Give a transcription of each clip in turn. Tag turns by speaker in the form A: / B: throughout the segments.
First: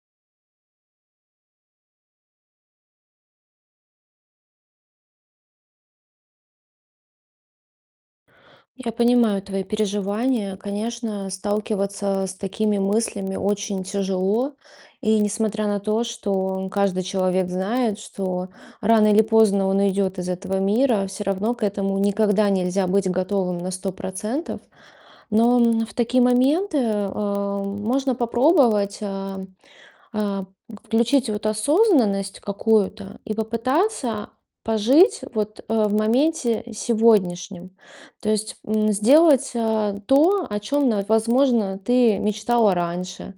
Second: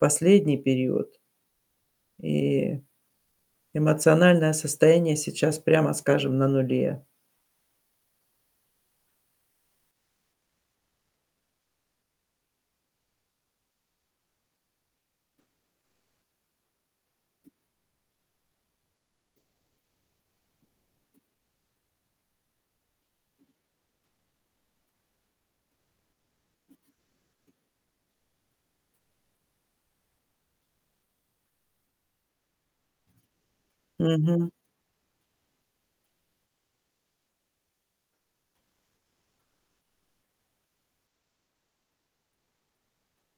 A: Последний период. И эмоциональное состояние сейчас, прямо скажем, на нуле.
B: Я понимаю твои переживания. Конечно, сталкиваться с такими мыслями очень тяжело. И несмотря на то, что каждый человек знает, что рано или поздно он уйдет из этого мира, всё равно к этому никогда нельзя быть готовым на 100 %. Но, м, в такие моменты, э, можно попробовать, а, а, включить вот осознанность какую-то и попытаться
A: Мгм.
B: пожить вот, э, в моменте сегодняшнем. То есть, м, сделать, э, то, о чём на возможно, ты мечтала раньше,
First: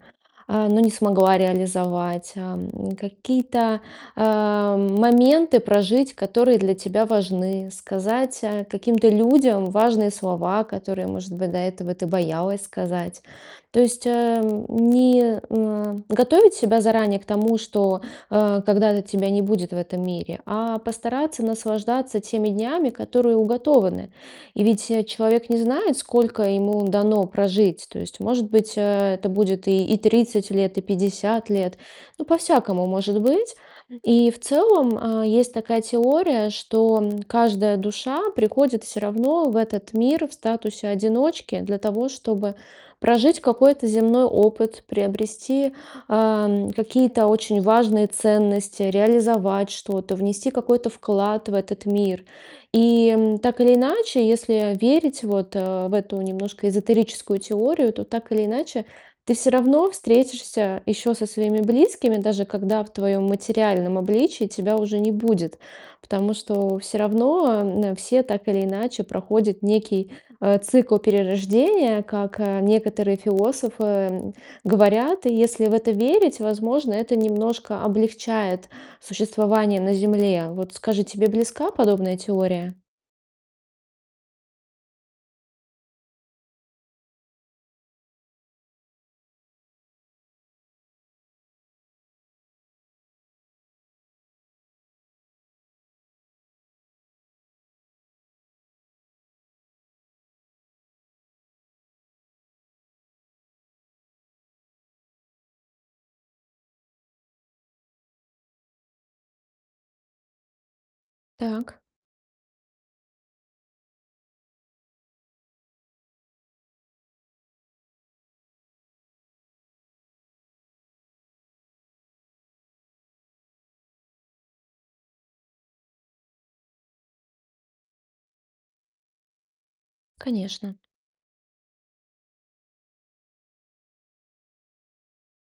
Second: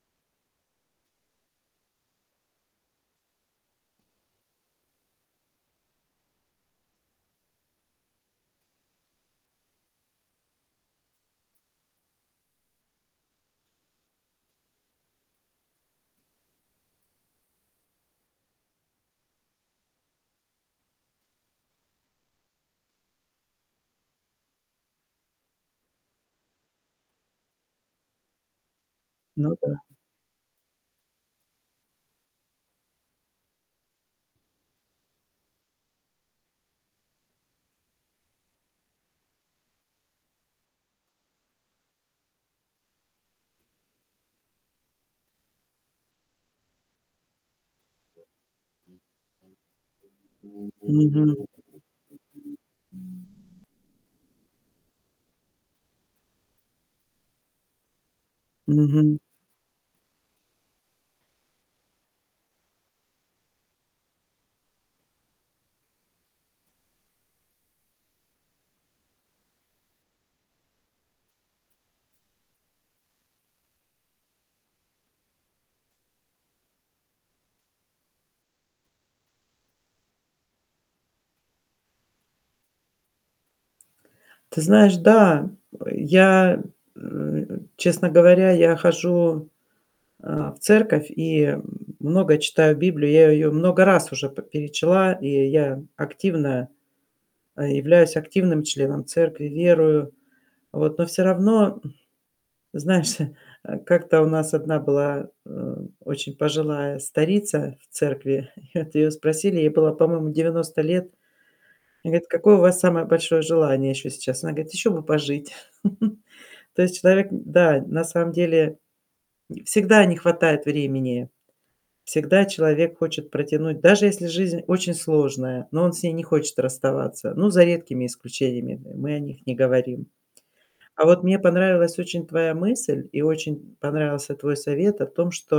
B: а, но не смогла реализовать, ам. Какие-то, э, моменты прожить, которые для тебя важны. Сказать, а, каким-то людям важные слова, которые, может быть, до этого ты боялась сказать. То есть, эм, не, м, а, готовить себя заранее к тому, что, э, когда-то тебя не будет в этом мире, а постараться наслаждаться теми днями, которые уготованы. И ведь, э, человек не знает, сколько ему дано прожить. То есть, может быть, э, это
A: Ну
B: будет
A: да.
B: и и 30 лет, и 50 лет. Ну, по-всякому может быть. И в целом, э, есть такая теория, что, м, каждая душа приходит всё равно в этот мир в статусе одиночки для того, чтобы прожить какой-то земной опыт, приобрести, эм, какие-то очень важные ценности, реализовать что-то, внести какой-то
A: Мгм.
B: вклад в этот мир. И, м, так или иначе, если верить вот, э, в эту немножко эзотерическую теорию, то, так или иначе,
A: Мгм.
B: ты всё равно встретишься еще со своими близкими, даже когда в твоем материальном обличии тебя уже не будет, потому что всё равно, м, все, так или иначе, проходят некий, э, цикл перерождения, как, э, некоторые философы, м, говорят. И если в это верить, возможно, это немножко облегчает существование на Земле. Вот скажи, тебе близка подобная теория?
A: Ты знаешь, да. Э, я, э, честно говоря, я хожу, э, в церковь и много читаю Библию. Я ее много раз уже п перечла, и я активно э, являюсь активным членом церкви, верую. Вот. Но всё равно, м Знаешь, э, как-то у нас одна была, э, очень пожилая старица в церкви, и вот ее спросили- ей было, по-моему, 90 лет-
B: Так.
A: ей говорят: "Какое у вас самое большое желание еще сейчас?" Она говорит: "Еще бы пожить". То есть человек н да, на самом деле н всегда не хватает времени, всегда человек хочет протянуть, даже если жизнь очень сложная, но он с ней не хочет расставаться. Ну, за редкими исключениями, м мы о них не говорим.
B: Конечно.
A: А вот мне понравилась очень твоя мысль и очень понравился твой совет о том, что